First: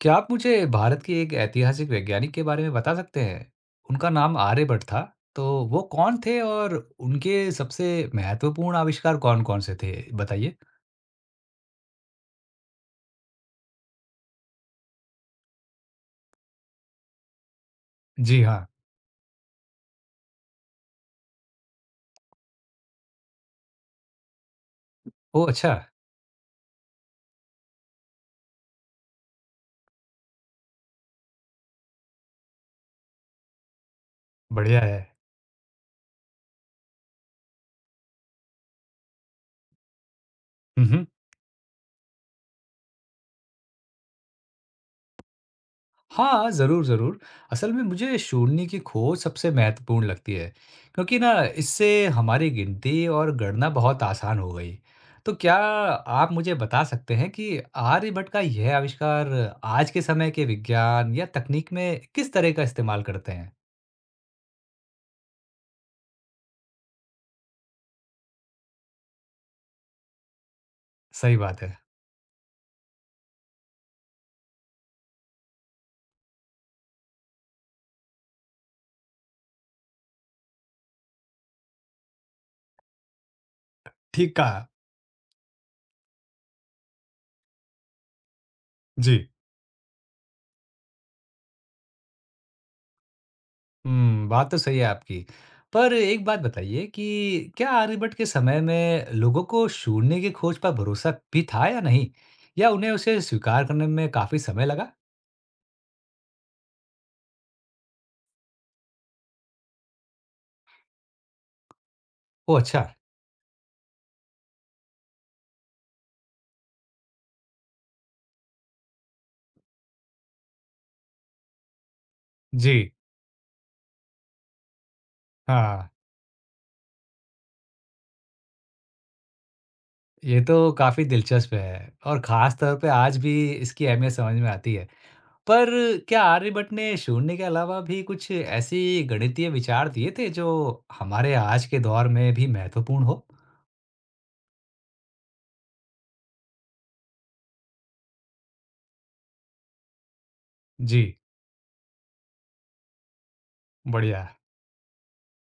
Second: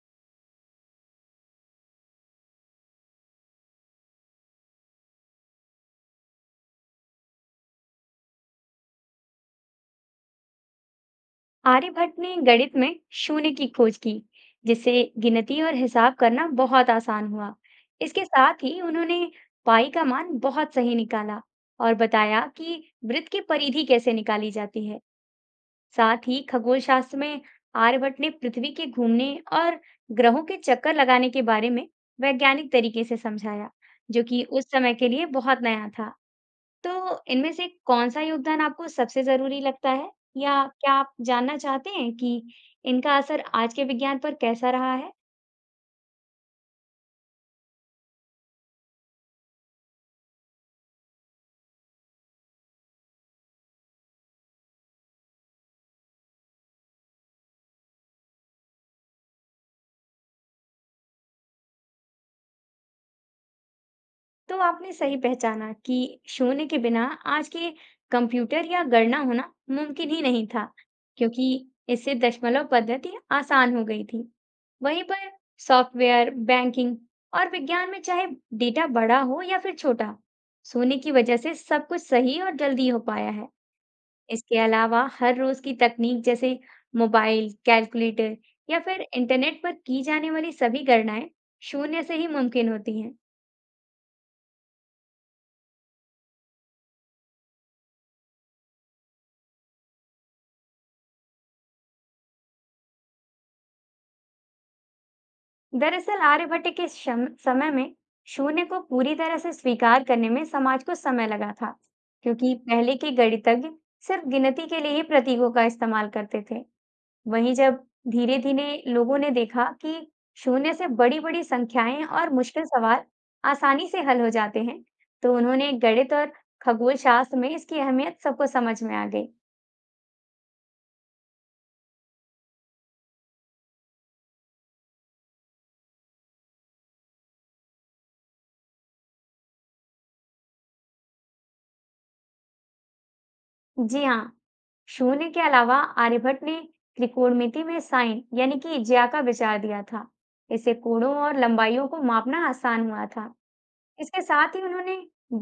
क्या आप मुझे भारत के एक ऐतिहासिक वैज्ञानिक के बारे में बता सकते हैं? उनका नाम आर्यभट्ट था, तो वो कौन थे और उनके सबसे महत्वपूर्ण आविष्कार कौन-कौन से थे? बताइए। आर्यभट्ट ने गणित में शून्य की खोज की, जिससे गिनती और हिसाब करना बहुत आसान हुआ। इसके जी साथ हाँ। ही उन्होंने पाई का मान बहुत सही निकाला और बताया कि वृत्त की परिधि कैसे निकाली जाती है। ओह! अच्छा, साथ ही खगोल शास्त्र में आर्यभट्ट ने पृथ्वी के घूमने और ग्रहों के चक्कर लगाने के बारे में वैज्ञानिक तरीके से समझाया, जो कि उस बढ़िया समय है। के लिए बहुत नया था। तो इनमें से कौन-सा योगदान आपको सबसे ज़रूरी लगता है? या हुँ, क्या हुँ। आप जानना चाहते हैं कि इनका असर आज के विज्ञान पर कैसा रहा है? हाँ, ज़रूर, ज़रूर। असल में मुझे शून्य की खोज सबसे महत्वपूर्ण लगती है, क्योंकि ना इससे हमारी गिनती और गणना बहुत आसान हो गई। तो क्या आप मुझे बता सकते हैं कि आर्यभट्ट का यह आविष्कार आज के समय के विज्ञान या तकनीक में किस तरह का इस्तेमाल करते हैं? तो आपने सही पहचाना कि शून्य के बिना आज के कंप्यूटर या गणना होना मुमकिन ही नहीं था, सही बात क्योंकि है। इससे दशमलव पद्धति आसान हो गई थी। वहीं पर सॉफ्टवेयर, बैंकिंग और विज्ञान में चाहे डेटा बड़ा हो या फिर छोटा, शून्य की वजह से सब कुछ सही और जल्दी हो पाया है। ठीक इसके कहा। अलावा हर रोज की तकनीक जैसे मोबाइल, कैलकुलेटर या फिर जी। इंटरनेट पर की जाने वाली सभी गणनाएं शून्य से ही मुमकिन होती हैं। हुँ, बात तो सही है आपकी। पर एक बात बताइए कि क्या आर्यभट्ट के समय में लोगों को शून्य की खोज पर भरोसा भी था या नहीं? या उन्हें उसे स्वीकार करने में काफ़ी समय लगा? दरअसल आर्यभट्ट के समय में शून्य को पूरी तरह से स्वीकार करने में समाज को समय लगा था, क्योंकि ओह अच्छा, पहले के गणितज्ञ सिर्फ गिनती के लिए ही प्रतीकों का इस्तेमाल करते थे। वहीं जब धीरे धीरे लोगों ने देखा कि शून्य से बड़ी बड़ी संख्याएं और मुश्किल जी, सवाल आसानी से हल हो जाते हैं, तो उन्होंने हाँ, गणित और खगोल शास्त्र में इसकी अहमियत सबको समझ में आ गई। ये तो काफ़ी दिलचस्प है और ख़ास तौर पे आज भी इसकी अहमियत समझ में आती है। पर क्या आर्यभट्ट ने शून्य के अलावा भी कुछ ऐसी गणितीय विचार दिए थे जो हमारे आज के दौर में भी महत्वपूर्ण हो? जी हाँ, शून्य के अलावा आर्यभट्ट ने त्रिकोणमिति में साइन यानी कि ज्या का विचार दिया था। इससे जी, कोणों और लंबाइयों को मापना आसान हुआ था। इसके बढ़िया, साथ ही उन्होंने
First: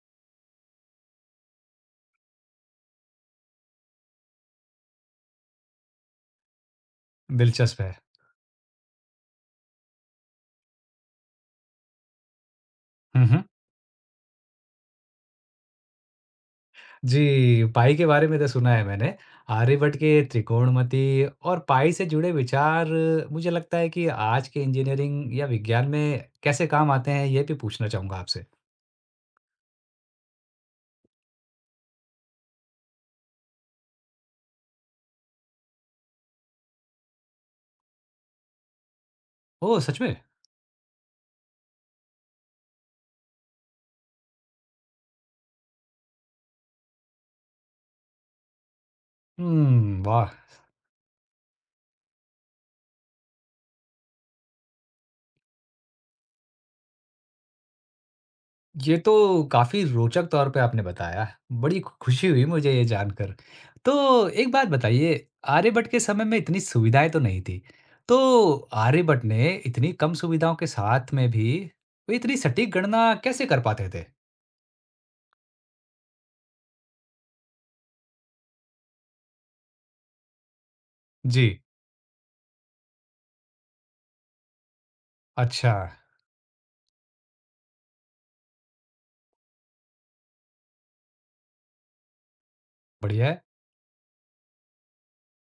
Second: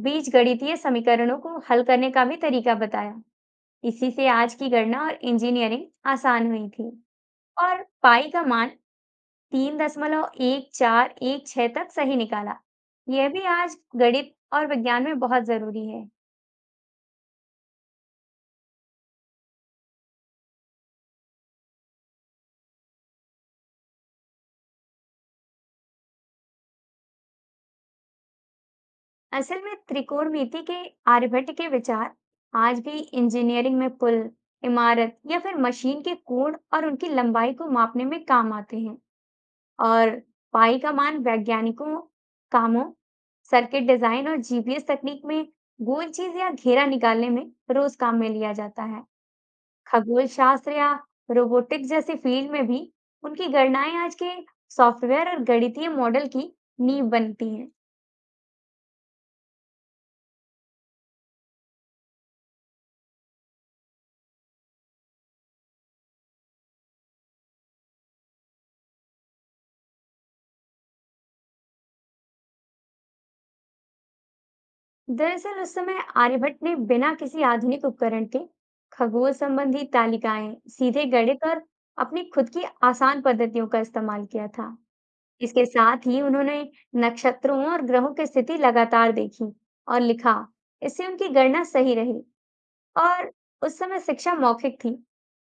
बीजगणितीय समीकरणों को हल करने का भी तरीका बताया। इसी से आज की गणना और इंजीनियरिंग आसान हुई थी। दिलचस्प और है। पाई का मान 3.1416 तक सही निकाला। हुँ, यह भी हुँ। आज गणित और विज्ञान में बहुत जरूरी है। जी, पाई के बारे में तो सुना है मैंने। आर्यभट्ट के त्रिकोणमिति और पाई से जुड़े विचार मुझे लगता है कि आज के इंजीनियरिंग या विज्ञान में कैसे काम आते हैं, ये भी पूछना चाहूँगा आपसे। असल में त्रिकोणमिति के आर्यभट्ट के विचार आज भी इंजीनियरिंग में पुल, इमारत या फिर मशीन के कोण और उनकी लंबाई को मापने में काम आते हैं। ओह! सच और में? पाई का मान वैज्ञानिकों कामों, सर्किट डिजाइन और जीपीएस तकनीक में गोल चीज या घेरा निकालने में रोज काम में लिया जाता है। हुँ, खगोल वाह! शास्त्र या रोबोटिक्स जैसे फील्ड में भी उनकी गणनाएं आज के सॉफ्टवेयर और गणितीय मॉडल की नींव बनती हैं। ये तो काफ़ी रोचक तौर पे आपने बताया। बड़ी खु खुशी हुई मुझे ये जानकर। तो एक बात बताइए, आर्यभट्ट के समय में इतनी सुविधाएँ तो नहीं थी। तो आर्यभट्ट ने इतनी कम सुविधाओं के साथ में भी, वे इतनी सटीक गणना कैसे कर पाते थे? दरअसल उस समय आर्यभट्ट ने बिना किसी आधुनिक उपकरण के खगोल संबंधी तालिकाएं सीधे गणित जी। और अपनी खुद की आसान पद्धतियों का इस्तेमाल किया था। इसके अच्छा, साथ ही उन्होंने नक्षत्रों और ग्रहों की स्थिति लगातार देखी और लिखा। इससे उनकी गणना सही रही। बढ़िया और है। उस समय शिक्षा मौखिक थी,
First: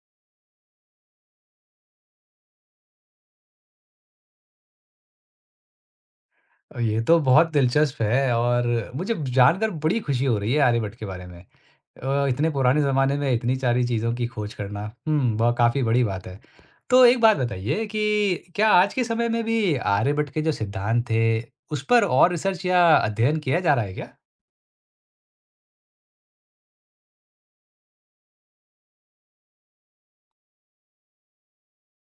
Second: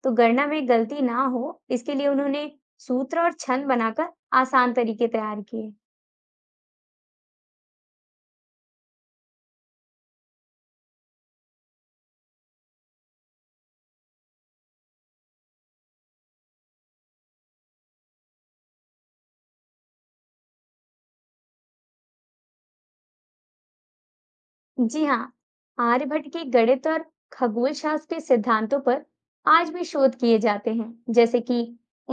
तो गणना में गलती ना हो, इसके लिए उन्होंने सूत्र और छंद बनाकर आसान तरीके तैयार किए। ये तो बहुत दिलचस्प है और मुझे जानकर बड़ी खुशी हो रही है आर्यभट्ट के बारे में। इतने पुराने ज़माने में इतनी सारी चीज़ों की खोज करना, हुँ, ब काफ़ी बड़ी बात है। तो एक बात बताइए कि क्या आज के समय में भी आर्यभट्ट के जो सिद्धांत थे, उस पर और रिसर्च या अध्ययन किया जा रहा है क्या? जी हाँ, आर्यभट्ट के गणित और खगोल शास्त्र के सिद्धांतों पर आज भी शोध किए जाते हैं, जैसे कि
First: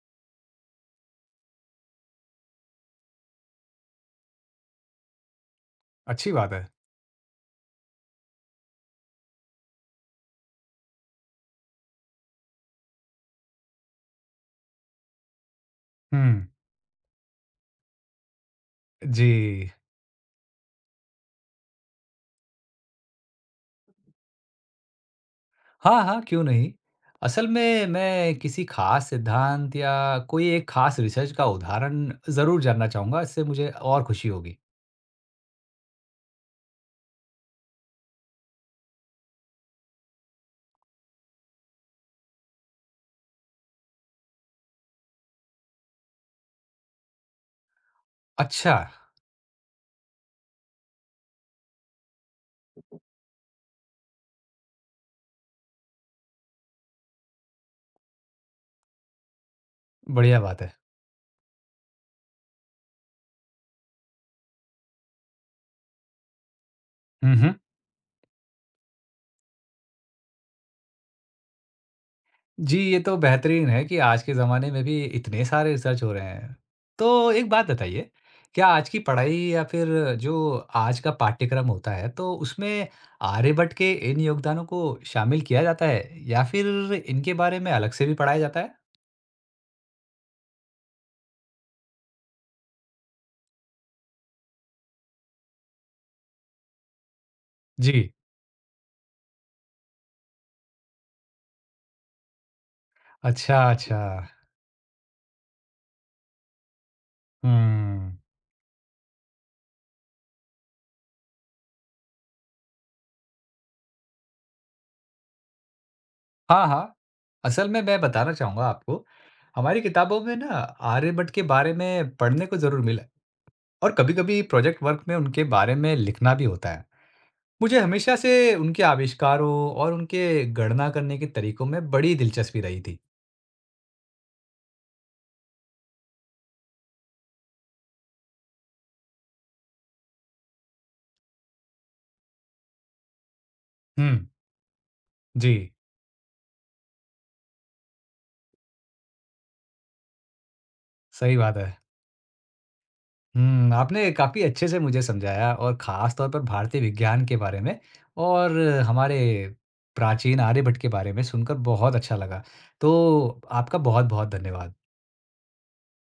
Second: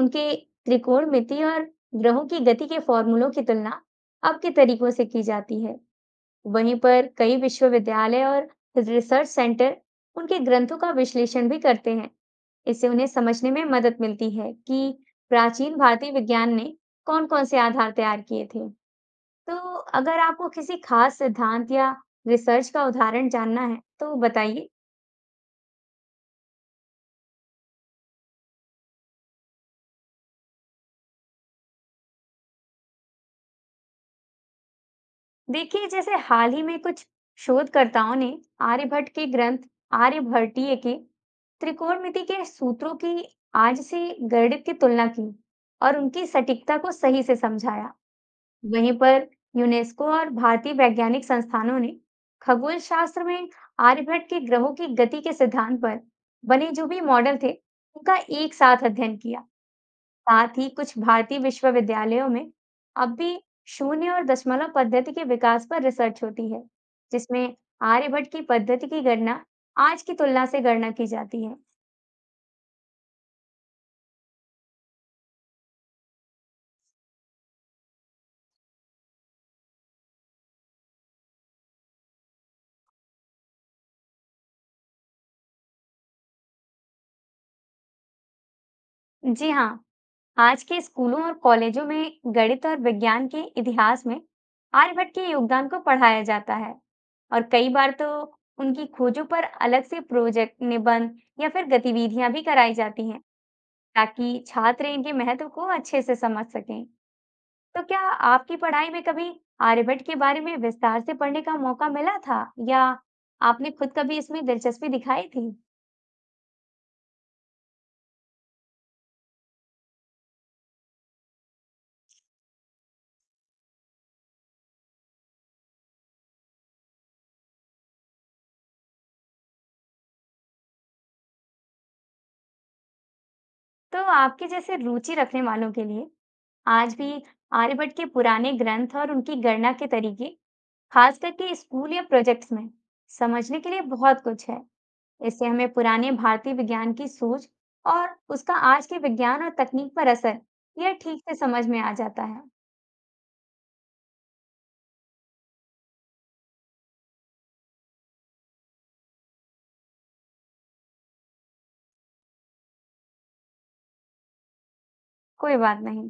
उनके त्रिकोणमिति और ग्रहों की गति के फॉर्मूलों की तुलना अब के तरीकों से की जाती है। अच्छी बात है। वहीं पर कई विश्वविद्यालय और रिसर्च सेंटर उनके ग्रंथों का विश्लेषण भी करते हैं। इससे उन्हें समझने में मदद मिलती है कि प्राचीन भारतीय हुँ, विज्ञान ने कौन-कौन से आधार तैयार किए थे। तो जी। अगर आपको किसी खास सिद्धांत या रिसर्च का उदाहरण जानना है तो बताइए। हाँ, हाँ, क्यों नहीं? असल में मैं किसी ख़ास सिद्धांत या कोई एक ख़ास रिसर्च का उदाहरण ज़रूर जानना चाहूँगा, इससे मुझे और खुशी होगी। देखिए, जैसे हाल ही में कुछ शोधकर्ताओं ने आर्यभट्ट के ग्रंथ आर्यभट्टीय के त्रिकोणमिति के सूत्रों की आज से गणित की तुलना की और उनकी सटीकता को सही से समझाया। अच्छा, वहीं पर यूनेस्को और भारतीय वैज्ञानिक संस्थानों ने खगोल शास्त्र में आर्यभट्ट के ग्रहों की गति के सिद्धांत पर बने जो भी मॉडल थे, उनका एक साथ अध्ययन किया। बढ़िया साथ बात ही है। कुछ भारतीय विश्वविद्यालयों में अब भी शून्य और दशमलव पद्धति के विकास पर रिसर्च होती है, हुँ, हुँ। जिसमें आर्यभट्ट की पद्धति की गणना आज की तुलना से गणना की जाती है। जी, ये तो बेहतरीन है कि आज के ज़माने में भी इतने सारे रिसर्च हो रहे हैं। तो एक बात बताइए, क्या आज की पढ़ाई या फिर जो आज का पाठ्यक्रम होता है, तो उसमें आर्यभट्ट के इन योगदानों को शामिल किया जाता है या फिर इनके बारे में अलग से भी पढ़ाया जाता है? जी हाँ, आज के स्कूलों और कॉलेजों में गणित और विज्ञान के इतिहास में आर्यभट्ट के योगदान को पढ़ाया जाता है और कई बार तो जी। उनकी खोजों पर अलग से प्रोजेक्ट, निबंध या फिर गतिविधियां भी कराई जाती हैं, अच्छा, अच्छा। ताकि छात्र इनके महत्व को अच्छे से समझ सकें। तो क्या हुँ। आपकी पढ़ाई में कभी आर्यभट्ट के बारे में विस्तार से पढ़ने का मौका मिला था या आपने खुद कभी इसमें दिलचस्पी दिखाई थी? हाँ, हाँ। असल में मैं बताना चाहूँगा आपको, हमारी किताबों में ना आर्यभट्ट के बारे में पढ़ने को ज़रूर मिला और कभी-कभी प्रोजेक्ट वर्क में उनके बारे में लिखना भी होता है। मुझे हमेशा से उनके आविष्कारों और उनके गणना करने के तरीकों में बड़ी दिलचस्पी रही थी। तो आपके जैसे रुचि रखने वालों के लिए आज भी आर्यभट्ट के पुराने ग्रंथ और उनकी गणना के तरीके, खास करके स्कूल या प्रोजेक्ट्स में, समझने के लिए बहुत हुँ। कुछ है। इससे जी, हमें पुराने भारतीय विज्ञान की सोच और उसका आज के विज्ञान और तकनीक पर असर, यह ठीक से सही बात समझ है। में आ जाता है। हुँ, आपने काफ़ी अच्छे से मुझे समझाया और ख़ास तौर पर भारतीय विज्ञान के बारे में और हमारे प्राचीन आर्यभट्ट के बारे में सुनकर बहुत अच्छा लगा। तो आपका बहुत-बहुत धन्यवाद। कोई बात नहीं।